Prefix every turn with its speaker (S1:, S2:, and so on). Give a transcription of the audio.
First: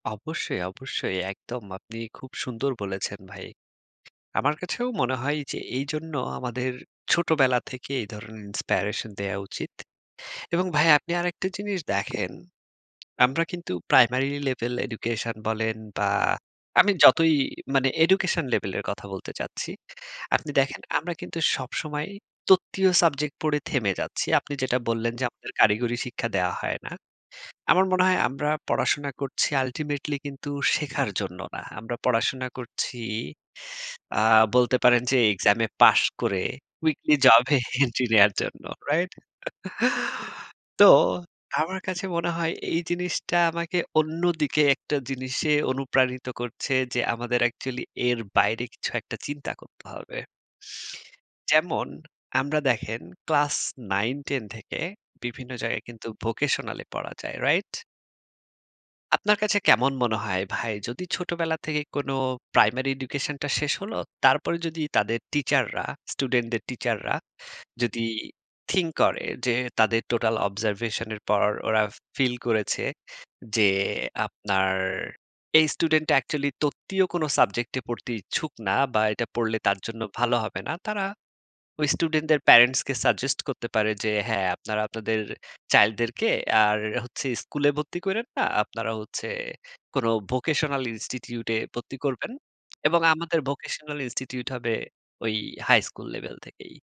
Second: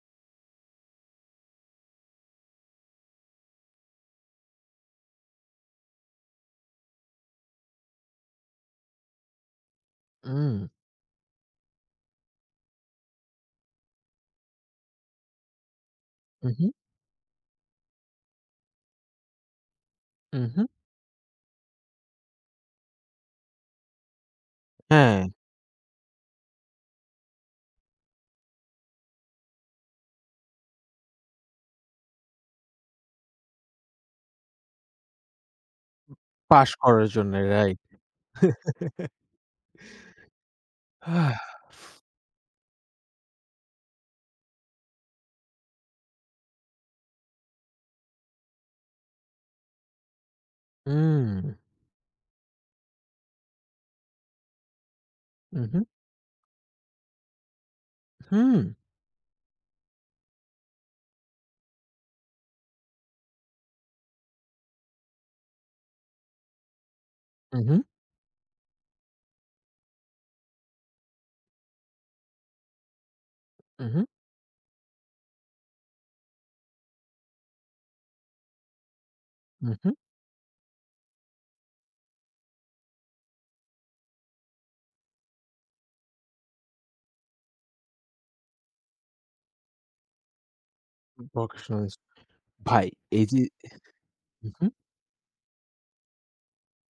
S1: অবশ্যই, অবশ্যই, একদম আপনি খুব সুন্দর বলেছেন ভাই। আমার কাছেও মনে হয় যে এইজন্য আমাদের ছোটবেলা থেকে এই ধরনের Inspiration দেয়া উচিত।
S2: হুম।
S1: এবং ভাই আপনি আরেকটা জিনিস দেখেন। আমরা কিন্তু প্রাইমারি লেভেল এডুকেশন বলেন বা
S2: হু, হু।
S1: আমি যতই মানে এডুকেশন লেভেলের কথা বলতে চাচ্ছি,
S2: হু,
S1: আপনি
S2: হু।
S1: দেখেন আমরা কিন্তু সবসময় তত্ত্বীয় সাবজেক্ট পড়ে থেমে যাচ্ছি। আপনি যেটা বললেন যে
S2: হ্যাঁ।
S1: আমাদের কারিগরি শিক্ষা দেয়া হয় না। আমার মনে হয় আমরা পড়াশোনা করছি Ultimately কিন্তু শেখার জন্য না। আমরা পড়াশোনা করছি আ বলতে পারেন যে এক্সামে পাশ করে
S2: পাস করার
S1: উইকলি
S2: জন্য
S1: জবে
S2: রাইট।
S1: এন্ট্রি নেয়ার জন্য। রাইট? তো
S2: হাফ।
S1: আমার কাছে মনে হয় এই জিনিসটা আমাকে অন্যদিকে একটা জিনিসে অনুপ্রাণিত করছে যে আমাদের Actually এর বাইরে কিছু একটা চিন্তা করতে হবে।
S2: হুম।
S1: যেমন আমরা দেখেন ক্লাস ৯ ১০ থেকে বিভিন্ন
S2: হু, হু।
S1: জায়গায় কিন্তু ভোকেশনাল এ পড়া যায়। রাইট?
S2: হুম।
S1: আপনার কাছে কেমন মনে হয় ভাই? যদি ছোটবেলা থেকে কোন প্রাইমারি এডুকেশন টা শেষ হলো, তারপরে যদি তাদের টিচাররা স্টুডেন্টদের টিচাররা
S2: উহুম।
S1: যদি থিংক করে যে, তাদের টোটাল Observation এর পর। ওরা ফিল করেছে যে
S2: উহুম।
S1: আপনার এই স্টুডেন্টটা Actually তত্ত্বীয় কোন সাবজেক্ট পড়তে ইচ্ছুক না বা এটা পড়লে তার
S2: উহুম।
S1: জন্য ভালো হবে না। তারা ওই স্টুডেন্টদের প্যারেন্টসকে সাজেস্ট করতে পারে যে, হ্যাঁ আপনারা আপনাদের চাইল্ডদেরকে আর হচ্ছে স্কুলে ভর্তি কইরেন না। আপনারা হচ্ছে কোন ভোকেশনাল Institute এ
S2: ভকেশনাল
S1: ভর্তি
S2: স্কুলে
S1: করবেন।
S2: ভাই
S1: এবং
S2: এই যে
S1: আমাদের ভোকেশনাল Institute
S2: উহুম।
S1: হবে ওই হাই স্কুল লেভেল থেকেই।